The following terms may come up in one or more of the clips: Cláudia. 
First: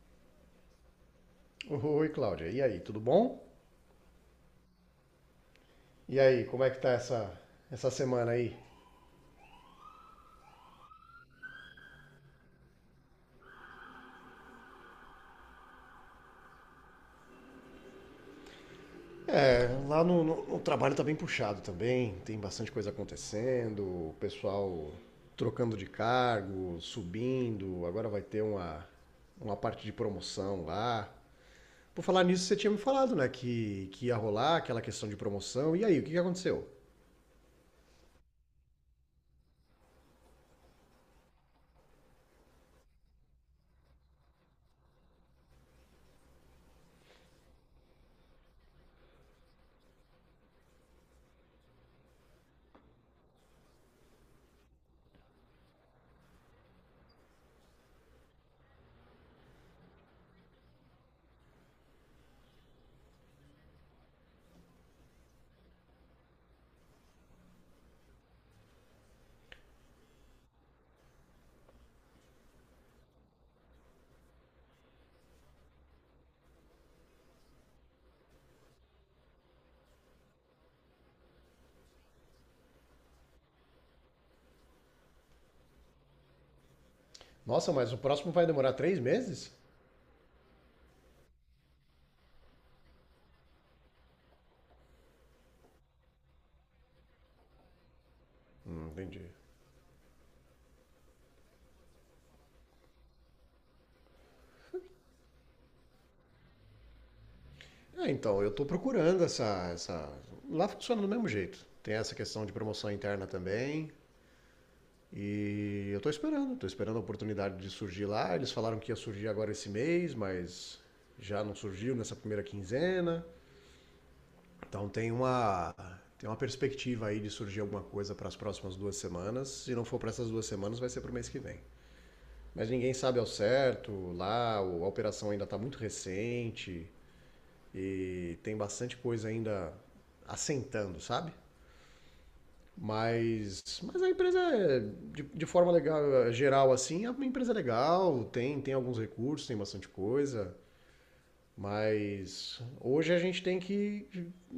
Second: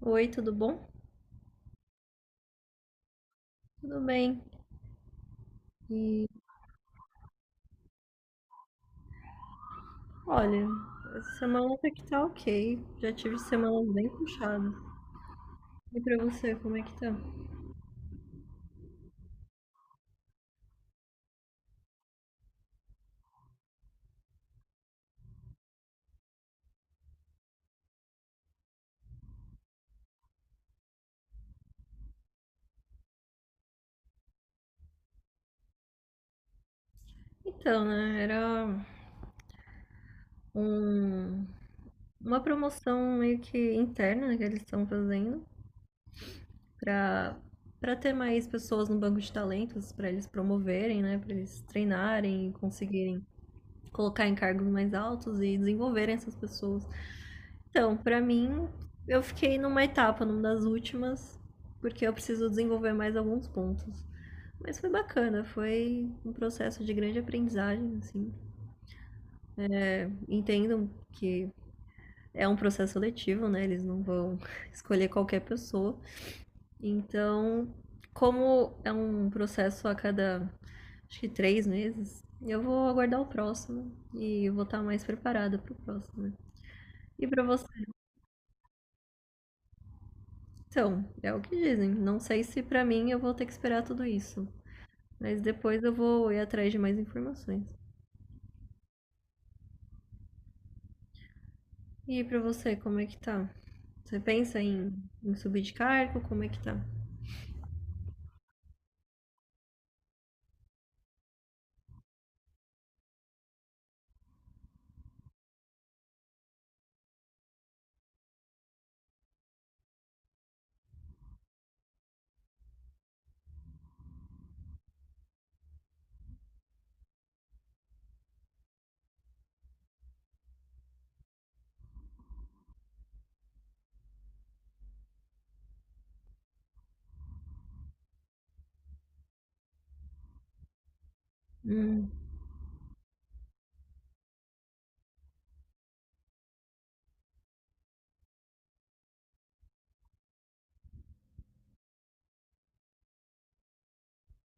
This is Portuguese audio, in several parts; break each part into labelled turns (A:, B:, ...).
A: Oi, tudo bom?
B: Oi, Cláudia. E aí, tudo bom?
A: Tudo bem.
B: E
A: E
B: aí, como é que tá essa semana aí?
A: olha, essa semana até que tá ok. Já tive semanas bem puxadas. E pra você, como é que tá?
B: É, lá no trabalho tá bem puxado também, tem bastante coisa acontecendo, o pessoal trocando de cargo, subindo, agora vai ter uma parte de promoção lá. Por falar nisso, você tinha me falado, né, que ia rolar aquela questão de promoção. E aí, o que que aconteceu?
A: Era um, uma promoção meio que interna, né, que eles estão fazendo pra para ter mais pessoas no banco de talentos, pra eles promoverem, né. Pra eles treinarem e conseguirem colocar em cargos mais altos e desenvolverem essas pessoas. Então, pra mim, eu fiquei numa etapa, numa das últimas, porque eu preciso desenvolver mais alguns pontos. Mas foi bacana, foi um processo de grande aprendizagem, assim. Entendo que é um processo seletivo, né? Eles não vão escolher qualquer pessoa. Então, como é um processo a cada, acho que 3 meses, eu vou aguardar o próximo e eu vou estar mais preparada para o próximo, né? E para você.
B: Nossa, mas o próximo vai demorar 3 meses?
A: Então, é o que dizem. Não sei se pra mim eu vou ter que esperar tudo isso. Mas depois eu vou ir atrás de mais informações.
B: Entendi.
A: E pra você, como é que tá? Você pensa em, em subir de cargo? Como é que tá?
B: É, então, eu estou procurando essa. Lá funciona do mesmo jeito. Tem essa questão de promoção interna também. E eu estou esperando a oportunidade de surgir lá. Eles falaram que ia surgir agora esse mês, mas já não surgiu nessa primeira quinzena. Então tem uma perspectiva aí de surgir alguma coisa para as próximas 2 semanas. Se não for para essas 2 semanas, vai ser para o mês que vem. Mas ninguém sabe ao certo. Lá a operação ainda está muito recente. E tem bastante coisa ainda assentando, sabe?
A: Hum.
B: Mas a empresa, é, de forma legal, geral, assim, é uma empresa legal, tem alguns recursos, tem bastante coisa. Mas hoje a gente tem que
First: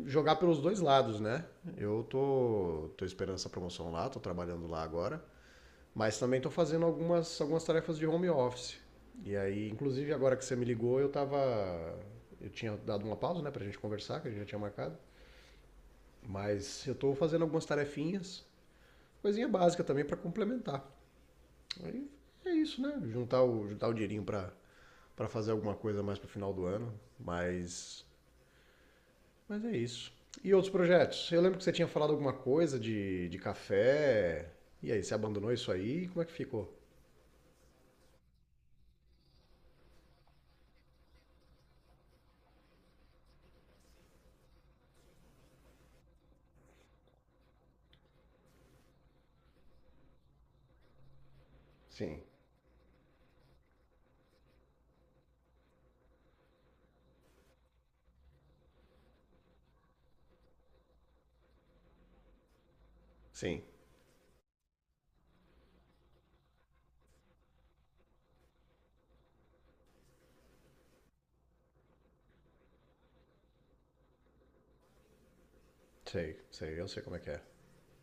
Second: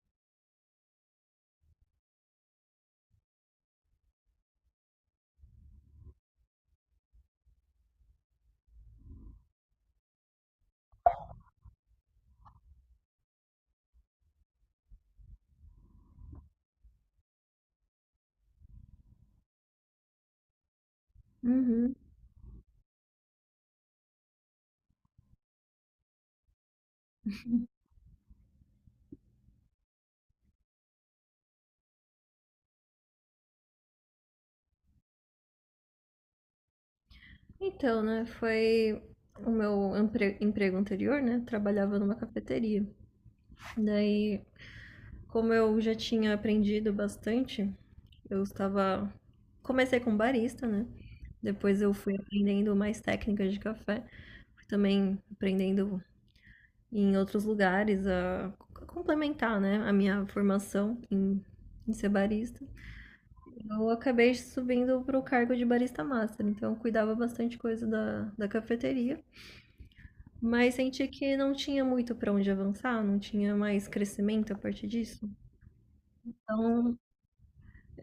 B: jogar pelos dois lados, né? Eu tô esperando essa promoção lá, tô trabalhando lá agora, mas também tô fazendo algumas tarefas de home office. E aí, inclusive agora que você me ligou, eu tava. Eu tinha dado uma pausa, né, pra gente conversar, que a gente já tinha marcado. Mas eu estou fazendo algumas tarefinhas, coisinha básica também para complementar.
A: Uhum.
B: Aí é isso, né? Juntar o dinheirinho para fazer alguma coisa mais pro final do ano, mas é isso. E outros projetos? Eu lembro que você tinha falado alguma coisa de café. E aí, você abandonou isso aí? Como é que ficou?
A: Então, né? Foi o emprego anterior, né? Trabalhava numa cafeteria. Daí, como eu já tinha aprendido bastante. Eu estava. Comecei com barista, né? Depois eu fui
B: Sim,
A: aprendendo mais técnicas de café. Fui também aprendendo em outros lugares a complementar, né? A minha formação em, em ser barista.
B: sim,
A: Eu acabei subindo para o cargo de barista master, então eu cuidava bastante coisa da cafeteria. Mas senti que não tinha muito para onde avançar, não tinha mais crescimento a partir disso.
B: sei, sei, eu
A: Então
B: sei como é que é.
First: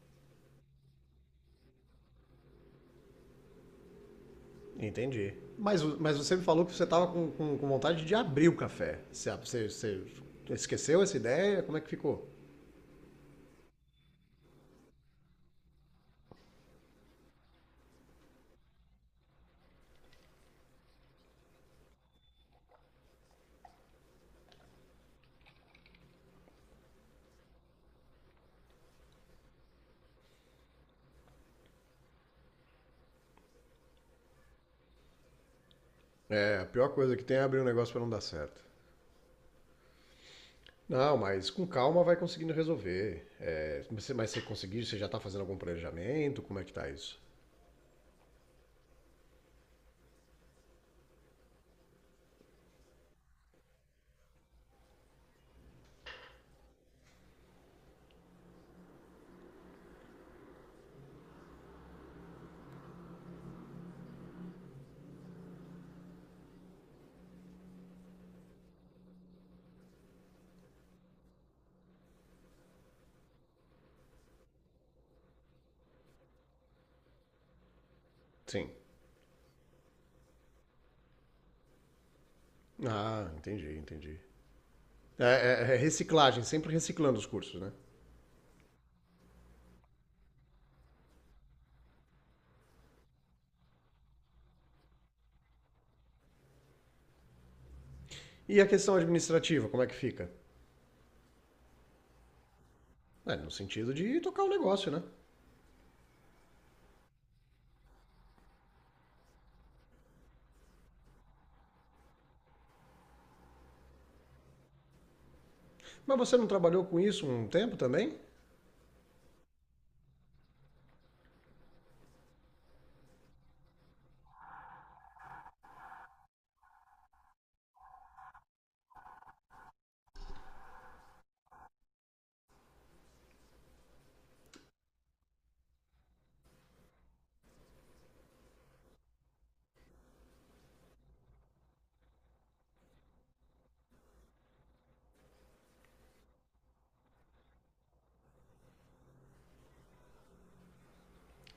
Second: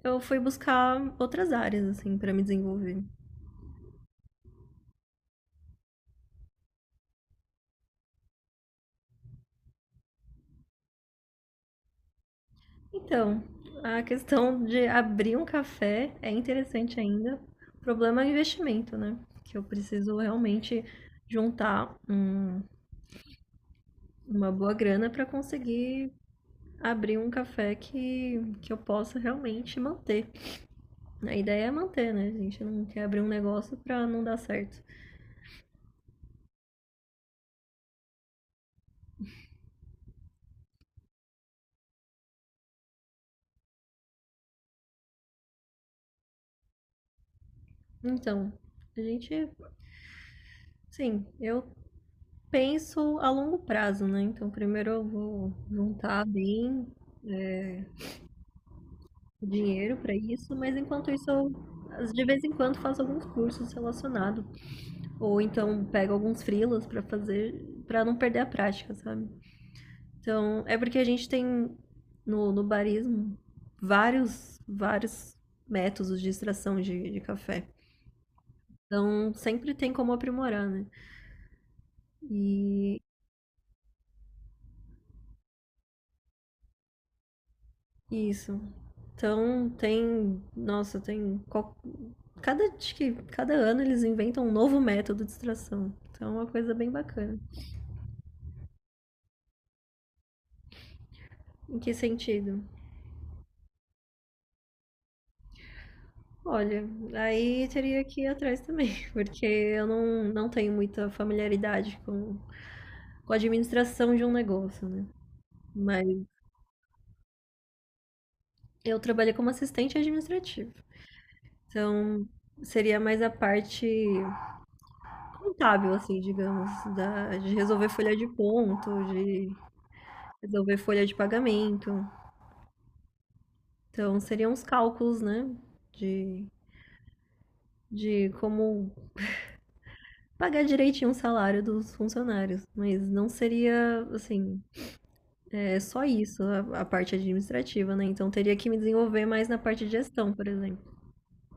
A: eu fui buscar outras áreas, assim, para me desenvolver.
B: Entendi. Mas você me falou que você tava com vontade de abrir o café. Você esqueceu essa ideia? Como é que ficou?
A: Então, a questão de abrir um café é interessante ainda. O problema é o investimento, né? Que eu preciso realmente juntar uma boa grana para conseguir abrir um café que, eu possa realmente manter. A ideia é manter, né? A gente não quer abrir um negócio para não dar certo.
B: É, a pior coisa que tem é abrir um negócio pra não dar certo. Não, mas com calma vai conseguindo resolver. É, mas você conseguiu, você já tá fazendo algum planejamento? Como é que tá isso?
A: Então, a gente, sim, eu penso a longo prazo, né? Então, primeiro eu vou juntar bem é, dinheiro para isso, mas enquanto isso eu de vez em quando faço alguns cursos relacionados, ou então pego alguns freelas para fazer, para não perder a prática, sabe? Então, é porque a gente tem no barismo vários métodos de extração de café.
B: Sim.
A: Então, sempre tem como aprimorar, né? E
B: Ah, entendi, entendi. É, é reciclagem, sempre reciclando os cursos, né?
A: isso. Então, tem, nossa, tem cada, acho que cada ano eles inventam um novo método de extração. Então é uma coisa bem bacana.
B: E a questão administrativa, como é que fica?
A: Em que sentido?
B: É, no sentido de tocar o negócio, né?
A: Olha, aí teria que ir atrás também, porque eu não tenho muita familiaridade com a administração de um negócio, né? Mas
B: Mas você não trabalhou com isso um tempo também?
A: eu trabalhei como assistente administrativo. Então, seria mais a parte contábil, assim, digamos, de resolver folha de ponto, de resolver folha de pagamento. Então, seriam os cálculos, né? De, de como pagar direitinho o salário dos funcionários, mas não seria assim. É só isso, a parte administrativa, né? Então teria que me desenvolver mais na parte de gestão, por exemplo.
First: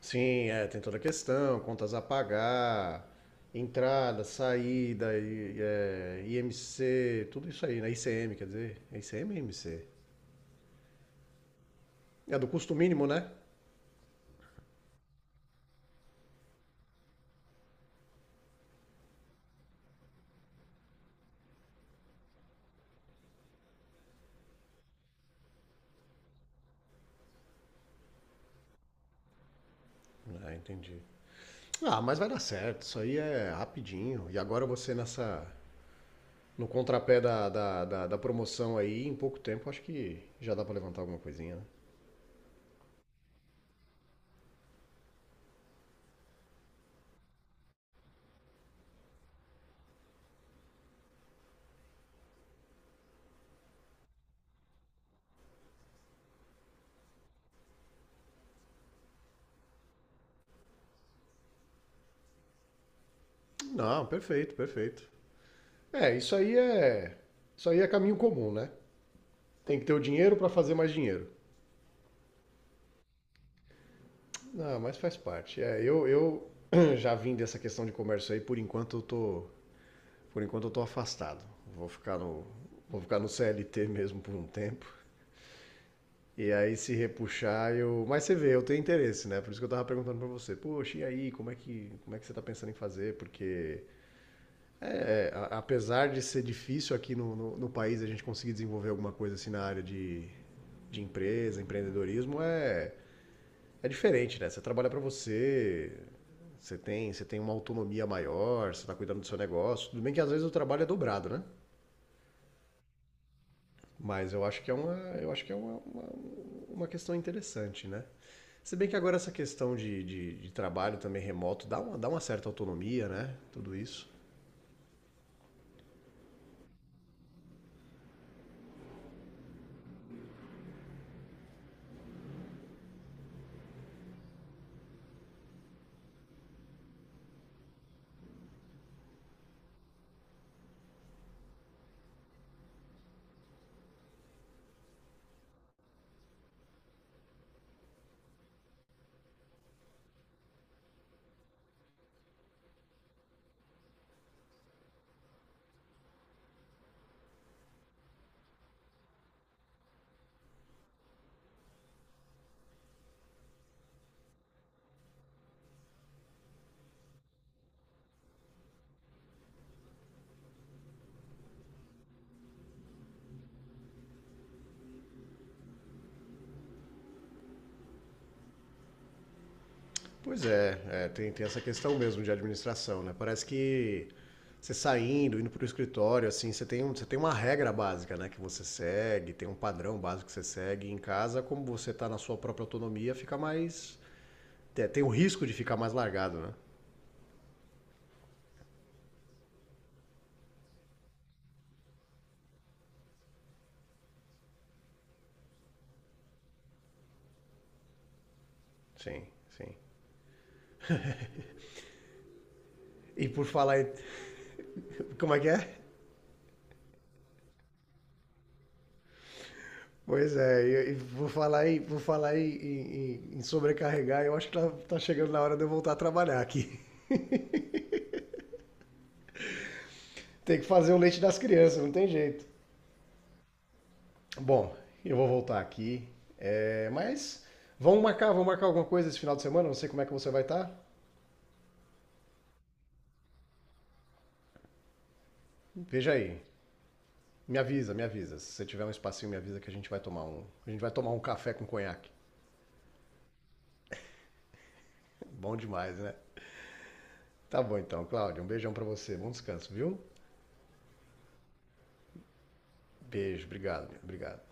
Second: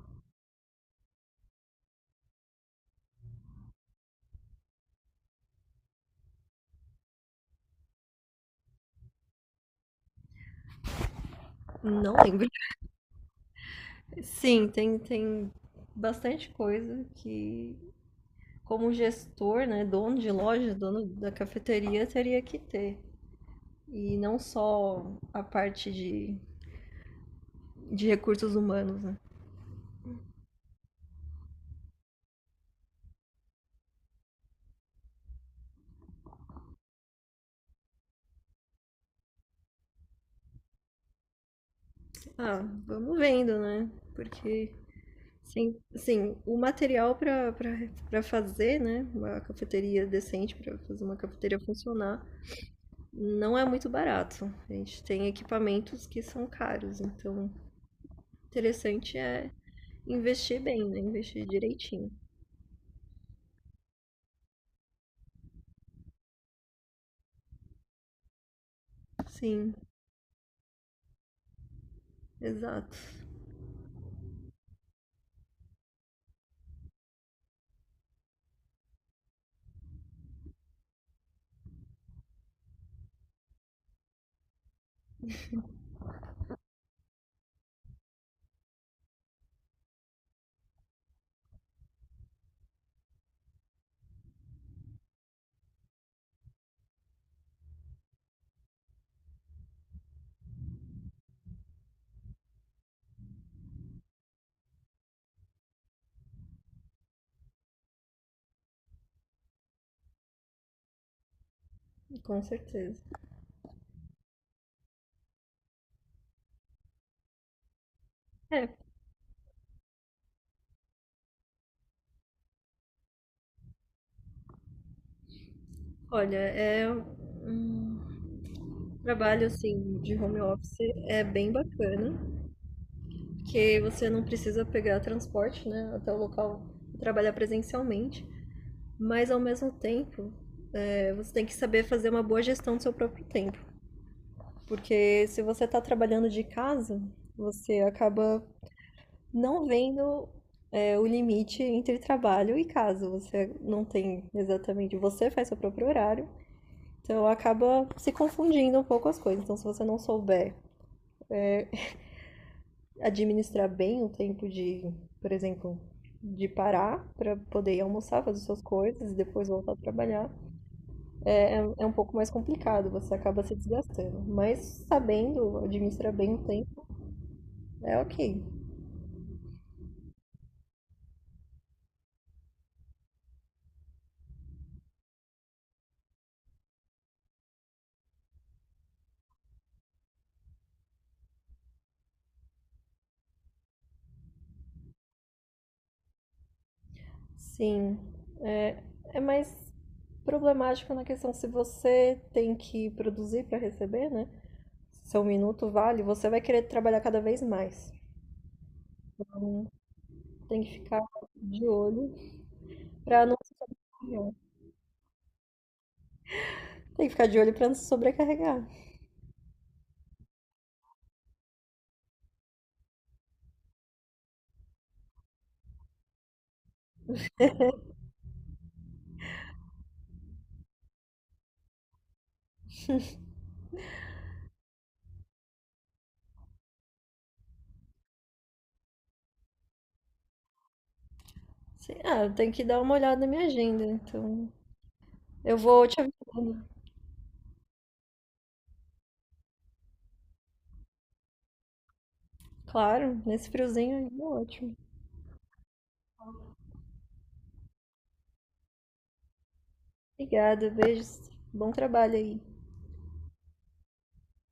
B: Sim, é, tem toda a questão, contas a pagar, entrada, saída, é, IMC, tudo isso aí, né? ICM, quer dizer, é ICM e IMC.
A: Não
B: É
A: lembro.
B: do custo mínimo, né?
A: Sim, tem, tem bastante coisa que, como gestor, né, dono de loja, dono da cafeteria, teria que ter. E não só a parte de recursos humanos, né?
B: Ah, entendi. Ah, mas vai dar certo, isso aí é rapidinho. E agora você nessa, no contrapé da promoção aí, em pouco tempo, acho que já dá pra levantar alguma coisinha, né?
A: Ah, vamos vendo, né? Porque sim, sim, o material para fazer, né, uma cafeteria decente, para fazer uma cafeteria funcionar, não é muito barato. A gente tem equipamentos que são caros, então o interessante é investir bem, né? Investir direitinho.
B: Não, perfeito, perfeito. É, isso aí é caminho comum, né?
A: Sim,
B: Tem que ter o dinheiro pra fazer mais dinheiro.
A: exato.
B: Não, mas faz parte. É, eu já vim dessa questão de comércio aí, por enquanto eu tô afastado. Vou ficar no, vou ficar no CLT mesmo por um tempo. E aí se repuxar, mas você vê, eu tenho interesse, né? Por isso que eu tava perguntando para você. Poxa, e aí, como é que você tá pensando em fazer? Porque é, apesar de ser difícil aqui no país a gente conseguir desenvolver alguma coisa assim na área de empresa, empreendedorismo É diferente, né? Você trabalha para você, você tem uma autonomia maior, você está cuidando do seu negócio. Tudo bem que às vezes o trabalho é dobrado, né?
A: Com certeza.
B: Mas eu acho que é uma questão interessante, né?
A: É,
B: Se bem que agora essa questão de trabalho também remoto dá uma certa autonomia, né? Tudo isso.
A: olha, é um trabalho assim de home office, é bem bacana, porque você não precisa pegar transporte, né, até o local e trabalhar presencialmente. Mas ao mesmo tempo, você tem que saber fazer uma boa gestão do seu próprio tempo. Porque se você está trabalhando de casa, você acaba não vendo o limite entre trabalho e casa. Você não tem exatamente. Você faz seu próprio horário, então acaba se confundindo um pouco as coisas. Então, se você não souber administrar bem o tempo de, por exemplo, de parar para poder ir almoçar, fazer suas coisas e depois voltar a trabalhar, é um pouco mais complicado, você acaba se desgastando. Mas sabendo administrar bem o tempo, é ok.
B: Pois é, tem essa questão mesmo de administração, né? Parece que você saindo, indo para o escritório, assim, você tem uma regra básica, né? Que você segue, tem um padrão básico que você segue. Em casa, como você está na sua própria autonomia, fica mais. Tem o risco de ficar mais largado, né?
A: Sim, é, é mais problemático na questão se você tem que produzir para receber, né? Se seu minuto vale, você vai querer trabalhar cada vez mais.
B: Sim, sim.
A: Tem que ficar de olho para
B: E
A: não
B: por
A: se
B: falar em...
A: sobrecarregar.
B: Como é que é?
A: Tem que ficar de olho para não se sobrecarregar.
B: Pois é, vou falar em sobrecarregar, eu acho que tá chegando na hora de eu voltar a trabalhar aqui. Tem que fazer o leite das crianças, não tem jeito. Bom, eu vou voltar aqui. É, mas vamos marcar alguma coisa esse final de semana. Não sei como é que você vai estar.
A: Sim, ah, eu tenho que dar uma olhada na minha agenda, então eu vou te
B: Veja aí.
A: avisando.
B: Me avisa, me avisa. Se você tiver um espacinho, me avisa que a gente vai tomar um café com conhaque.
A: Claro, nesse friozinho aí é ótimo.
B: Bom demais, né? Tá bom então, Cláudio. Um beijão pra você. Bom descanso, viu?
A: Obrigada, beijos. Bom trabalho aí.
B: Beijo, obrigado, obrigado.